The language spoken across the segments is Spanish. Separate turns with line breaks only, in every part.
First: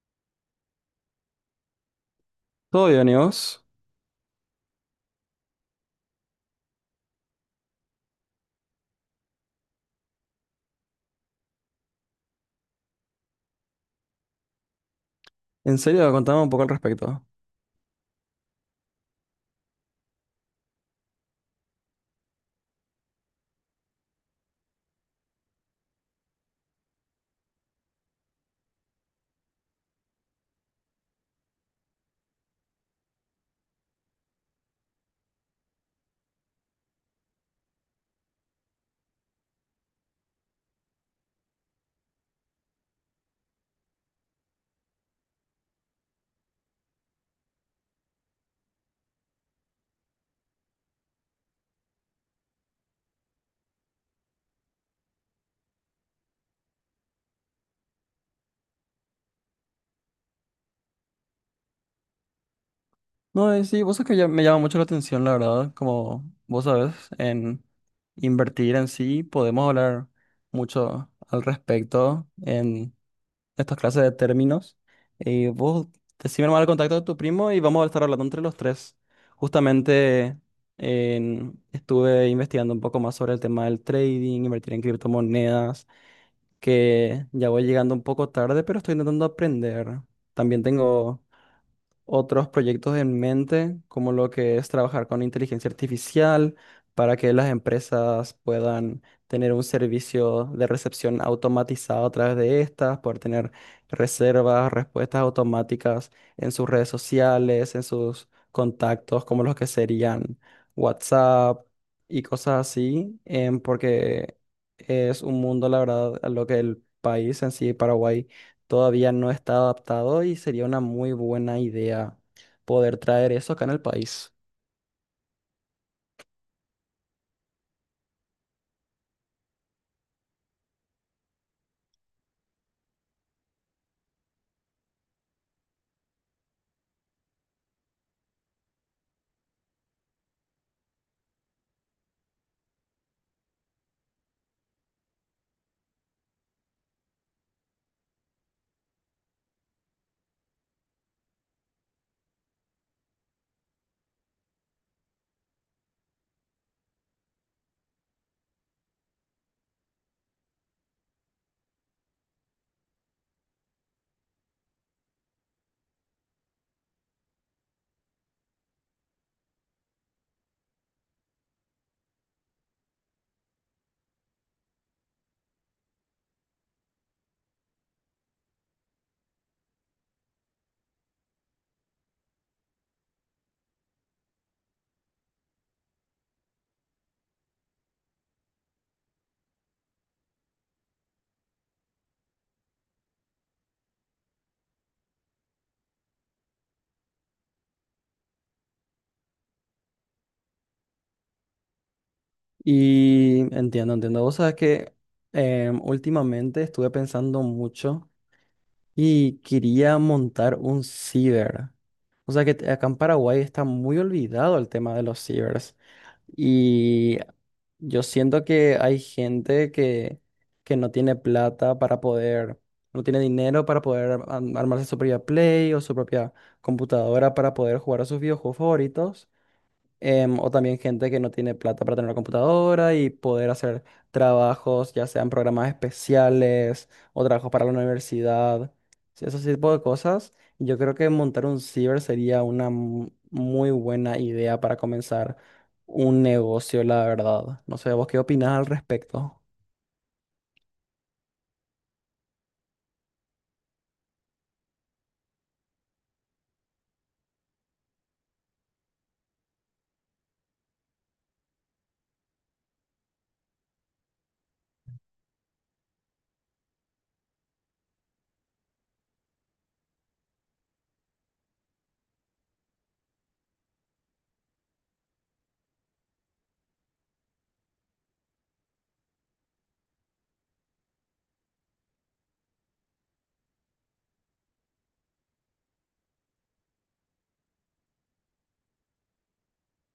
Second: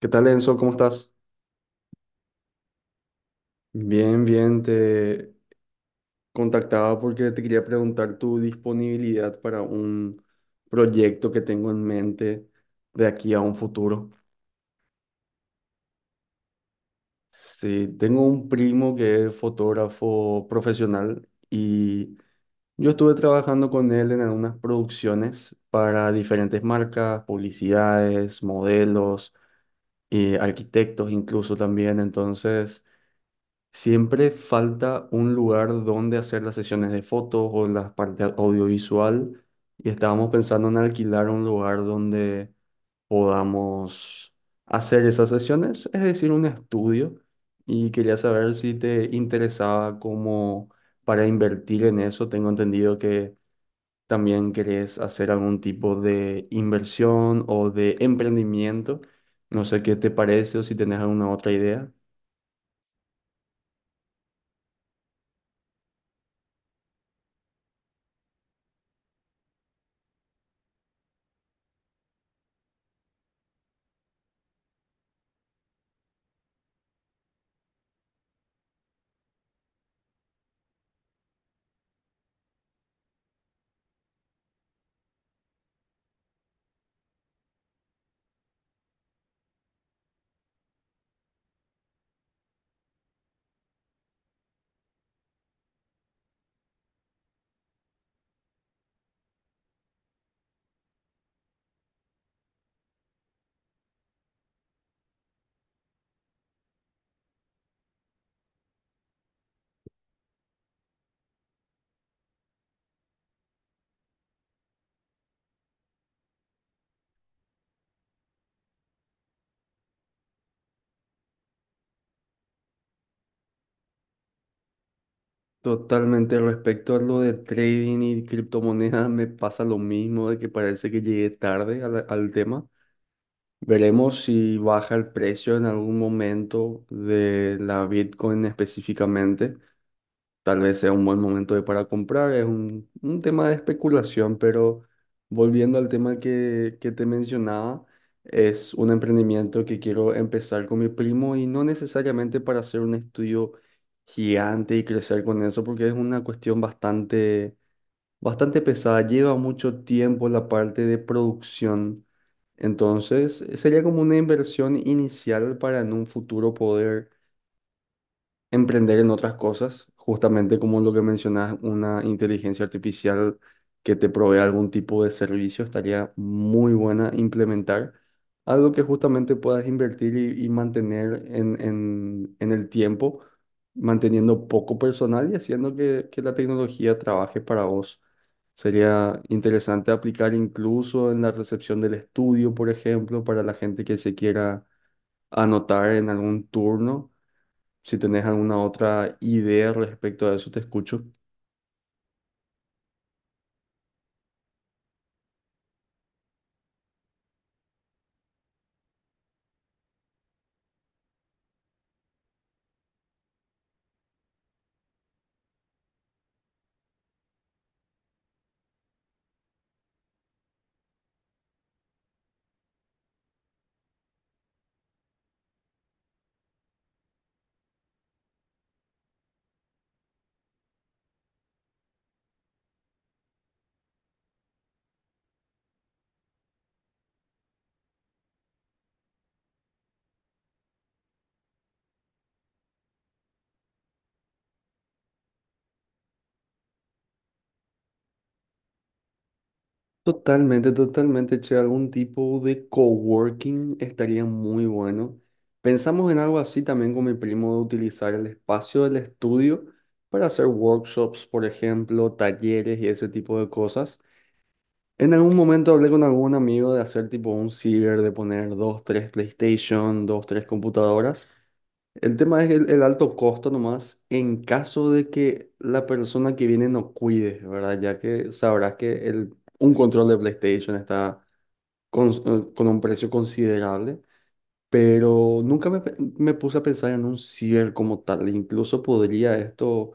¿Qué tal, Enzo? ¿Cómo estás?
Todo bien, ¿y vos?
Bien, te contactaba porque te quería preguntar tu disponibilidad para un proyecto que tengo en mente de aquí a un futuro.
En serio, contame un poco al respecto.
Sí, tengo un primo que es fotógrafo profesional y yo estuve trabajando con él en algunas producciones para diferentes marcas, publicidades, modelos, arquitectos incluso también. Entonces siempre falta un lugar donde hacer las sesiones de fotos o la parte audiovisual y estábamos pensando en alquilar un lugar donde podamos hacer esas sesiones, es decir, un estudio y quería saber si te interesaba como para invertir en eso. Tengo entendido que también querés hacer algún tipo de inversión o de emprendimiento. No sé qué te parece o si tenés alguna otra idea.
No, sí, vos sabés que me llama mucho la atención, la verdad, como vos sabés, en invertir en sí, podemos hablar mucho al respecto en estas clases de términos. Y vos decime nomás el contacto de tu primo y vamos a estar hablando entre los tres. Justamente estuve investigando un poco más sobre el tema del trading, invertir en criptomonedas que ya voy llegando un poco tarde, pero estoy intentando aprender. También tengo otros proyectos en mente, como lo que es trabajar con inteligencia artificial para que las empresas puedan tener un servicio de recepción automatizado a través de estas, poder tener reservas, respuestas automáticas en sus redes sociales, en sus contactos, como los que serían WhatsApp y cosas así, porque es un mundo, la verdad, a lo que el país en sí, Paraguay, todavía no está adaptado y sería una muy buena idea poder traer eso acá en el país.
Totalmente, respecto a lo de trading y criptomonedas, me pasa lo mismo, de que parece que llegué tarde al tema. Veremos si baja el precio en algún momento de la Bitcoin específicamente. Tal vez sea un buen momento para comprar, es un tema de especulación, pero volviendo al tema que te mencionaba, es un emprendimiento que quiero empezar con mi primo y no necesariamente para hacer un estudio gigante y crecer con eso, porque es una cuestión bastante pesada, lleva mucho tiempo la parte de producción, entonces sería como una inversión inicial para en un futuro poder emprender en otras cosas, justamente como lo que mencionas, una inteligencia artificial que te provea algún tipo de servicio, estaría muy buena implementar. Algo que justamente puedas invertir y mantener en el tiempo, manteniendo poco personal y haciendo que la tecnología trabaje para vos. Sería interesante aplicar incluso en la recepción del estudio, por ejemplo, para la gente que se quiera anotar en algún turno si tenés alguna otra idea respecto a eso, te escucho.
Y entiendo, entiendo. Vos sabés que últimamente estuve pensando mucho y quería montar un ciber. O sea que acá en Paraguay está muy olvidado el tema de los cibers. Y yo siento que hay gente que no tiene plata para poder, no tiene dinero para poder armarse su propia Play o su propia computadora para poder jugar a sus videojuegos favoritos o también gente que no tiene plata para tener una computadora y poder hacer trabajos, ya sean programas especiales o trabajos para la universidad, sí, esos tipos de cosas. Yo creo que montar un ciber sería una muy buena idea para comenzar un negocio, la verdad. No sé, ¿vos qué opinás al respecto?
Totalmente, che, algún tipo de coworking estaría muy bueno. Pensamos en algo así también con mi primo de utilizar el espacio del estudio para hacer workshops, por ejemplo, talleres y ese tipo de cosas. En algún momento hablé con algún amigo de hacer tipo un ciber, de poner dos, tres PlayStation, dos, tres computadoras. El tema es el alto costo nomás en caso de que la persona que viene no cuide, ¿verdad? Ya que sabrás que el, un control de PlayStation está con un precio considerable, pero nunca me, me puse a pensar en un cierre como tal. Incluso podría esto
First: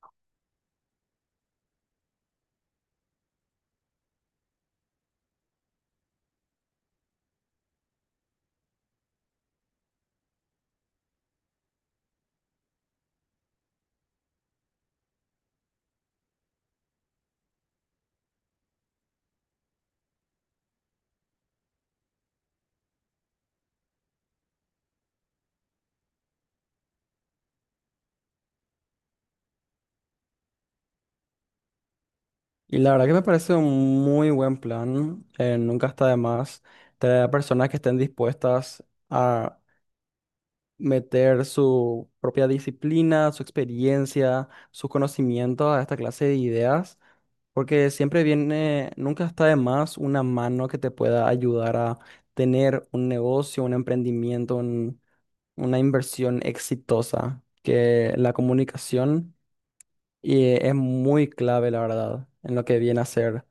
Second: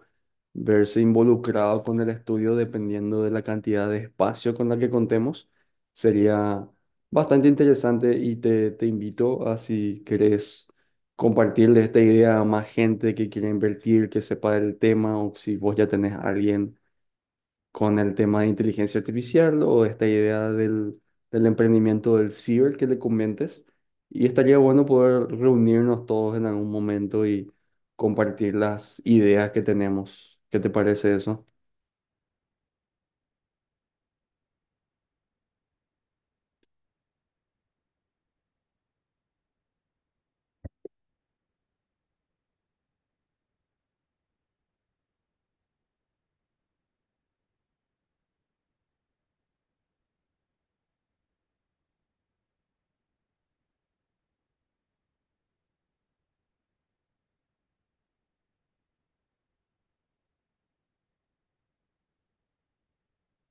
verse involucrado con el estudio dependiendo de la cantidad de espacio con la que contemos. Sería bastante interesante y te invito a si querés compartirle esta idea a más gente que quiera invertir, que sepa del tema o si vos ya tenés a alguien con el tema de inteligencia artificial o esta idea del emprendimiento del ciber que le comentes. Y estaría bueno poder reunirnos todos en algún momento y compartir las ideas que tenemos. ¿Qué te parece eso?
Y la verdad que me parece un muy buen plan. Nunca está de más tener a personas que estén dispuestas a meter su propia disciplina, su experiencia, sus conocimientos a esta clase de ideas, porque siempre viene, nunca está de más una mano que te pueda ayudar a tener un negocio, un emprendimiento, una inversión exitosa, que la comunicación es muy clave, la verdad, en lo que viene a ser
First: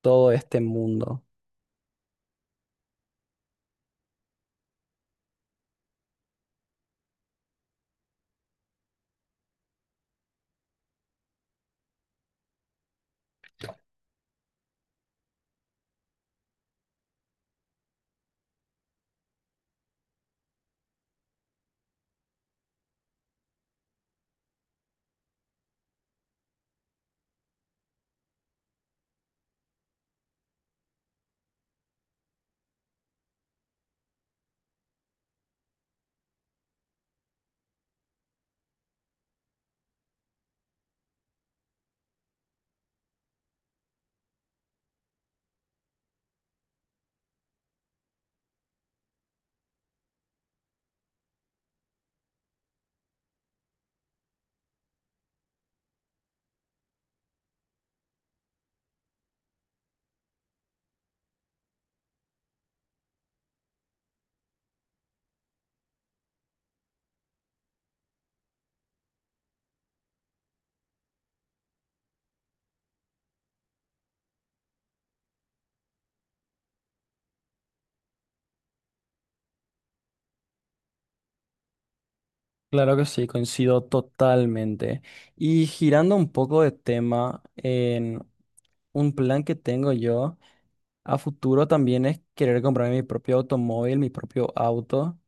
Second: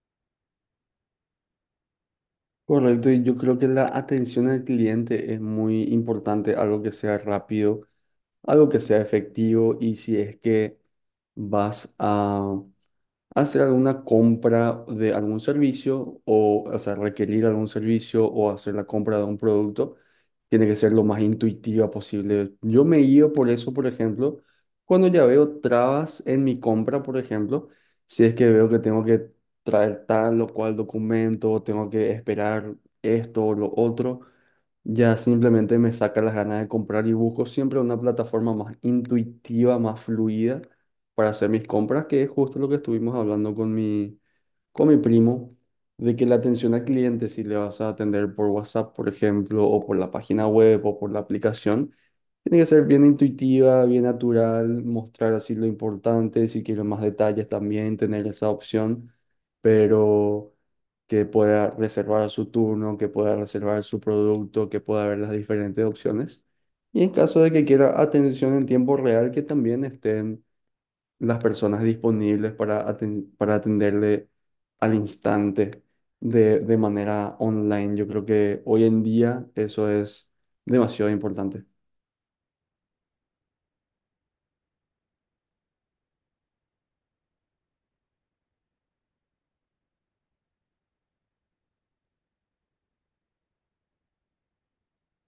todo este mundo.
Correcto, y yo creo que la atención al cliente es muy importante, algo que sea rápido, algo que sea efectivo y si es que vas a hacer alguna compra de algún servicio o sea, requerir algún servicio o hacer la compra de un producto, tiene que ser lo más intuitiva posible. Yo me guío por eso, por ejemplo, cuando ya veo trabas en mi compra, por ejemplo, si es que veo que tengo que traer tal o cual documento, tengo que esperar esto o lo otro. Ya simplemente me saca las ganas de comprar y busco siempre una plataforma más intuitiva, más fluida para hacer mis compras, que es justo lo que estuvimos hablando con con mi primo, de que la atención al cliente, si le vas a atender por WhatsApp, por ejemplo, o por la página web o por la aplicación, tiene que ser bien intuitiva, bien natural, mostrar así lo importante, si quiero más detalles también, tener esa opción, pero que pueda reservar su turno, que pueda reservar su producto, que pueda ver las diferentes opciones. Y en caso de que quiera atención en tiempo real, que también estén las personas disponibles para, para atenderle al instante de manera online. Yo creo que hoy en día eso es demasiado importante.
Claro que sí, coincido totalmente. Y girando un poco de tema, un plan que tengo yo a futuro también es querer comprarme mi propio automóvil, mi propio auto.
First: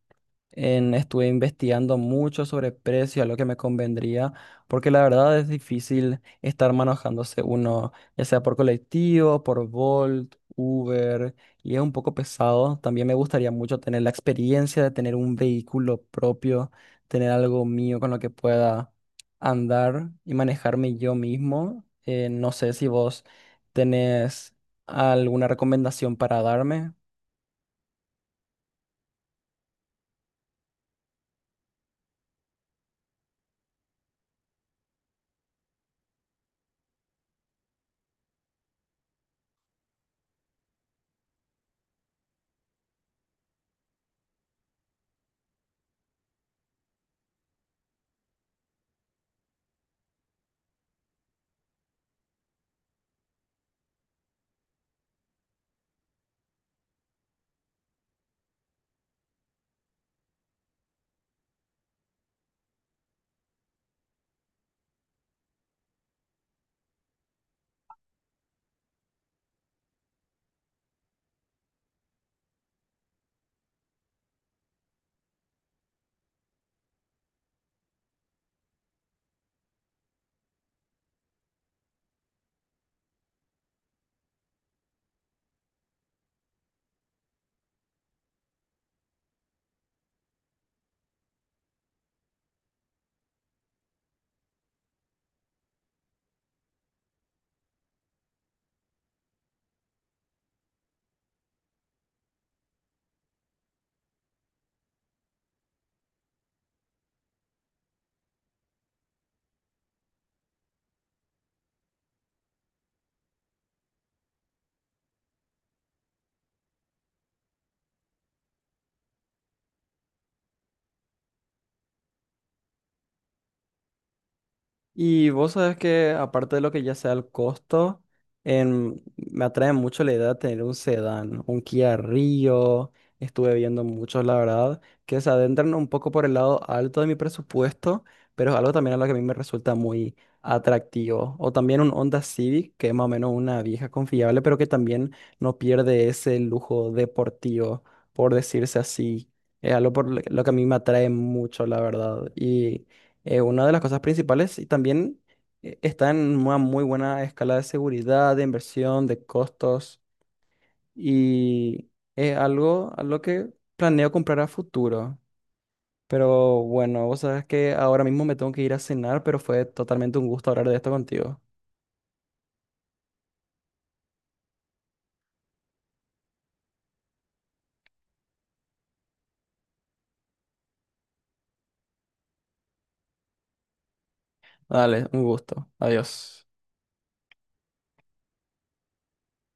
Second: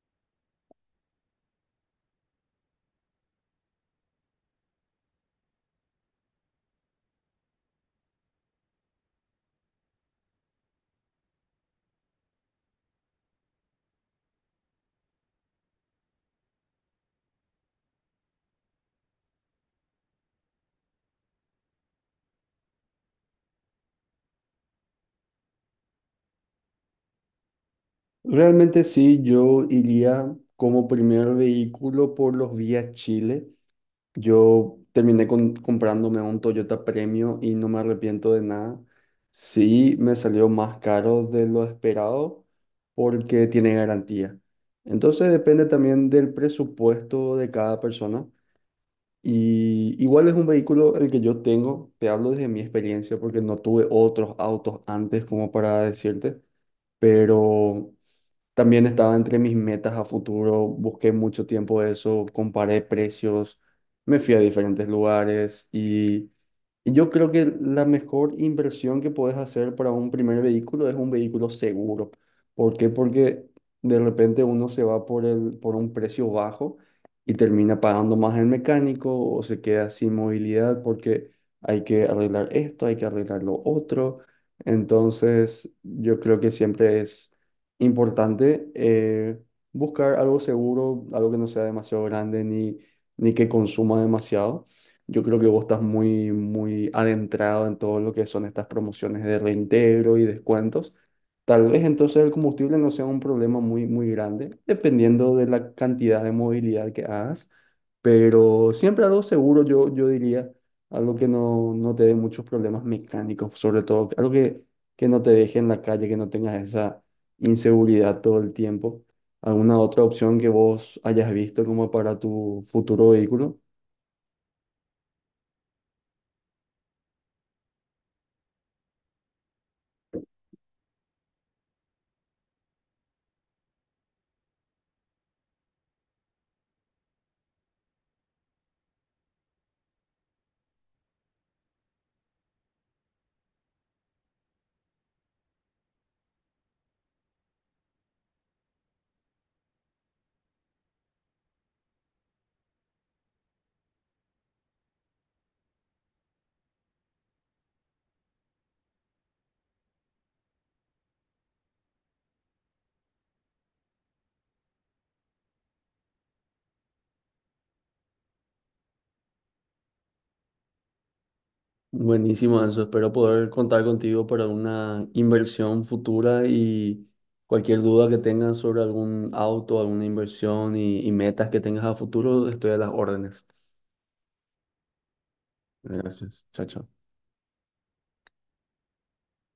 Estuve investigando mucho sobre precio, a lo que me convendría, porque la verdad es difícil estar manejándose uno, ya sea por colectivo, por Bolt, Uber, y es un poco pesado. También me gustaría mucho tener la experiencia de tener un vehículo propio, tener algo mío con lo que pueda andar y manejarme yo mismo. No sé si vos tenés alguna recomendación para darme.
Realmente sí, yo iría como primer vehículo por los Vía Chile. Yo terminé comprándome un Toyota Premio y no me arrepiento de nada. Sí, me salió más caro de lo esperado porque tiene garantía. Entonces depende también del presupuesto de cada persona. Y igual es un vehículo el que yo tengo, te hablo desde mi experiencia porque no tuve otros autos antes como para decirte, pero también estaba entre mis metas a futuro, busqué mucho tiempo eso, comparé precios, me fui a diferentes lugares y yo creo que la mejor inversión que puedes hacer para un primer vehículo es un vehículo seguro. ¿Por qué? Porque de repente uno se va por el, por un precio bajo y termina pagando más el mecánico o se queda sin movilidad porque hay que arreglar esto, hay que arreglar lo otro. Entonces, yo creo que siempre es importante buscar algo seguro, algo que no sea demasiado grande ni, ni que consuma demasiado. Yo creo que vos estás muy adentrado en todo lo que son estas promociones de reintegro y descuentos. Tal vez entonces el combustible no sea un problema muy grande, dependiendo de la cantidad de movilidad que hagas, pero siempre algo seguro, yo diría, algo que no te dé muchos problemas mecánicos, sobre todo, algo que no te deje en la calle, que no tengas esa inseguridad todo el tiempo. ¿Alguna otra opción que vos hayas visto como para tu futuro vehículo?
Y vos sabés que aparte de lo que ya sea el costo, me atrae mucho la idea de tener un sedán, un Kia Rio. Estuve viendo muchos, la verdad, que se adentran un poco por el lado alto de mi presupuesto, pero es algo también a lo que a mí me resulta muy atractivo. O también un Honda Civic, que es más o menos una vieja confiable, pero que también no pierde ese lujo deportivo, por decirse así. Es algo por lo que a mí me atrae mucho, la verdad. Y una de las cosas principales y también está en una muy buena escala de seguridad, de inversión, de costos y es algo a lo que planeo comprar a futuro. Pero bueno, vos sabes que ahora mismo me tengo que ir a cenar, pero fue totalmente un gusto hablar de esto contigo.
Buenísimo, Anso. Espero poder contar contigo para una inversión futura y cualquier duda que tengas sobre algún auto, alguna inversión y metas que tengas a futuro, estoy a las órdenes.
Dale, un gusto.
Gracias.
Adiós.
Chao, chao.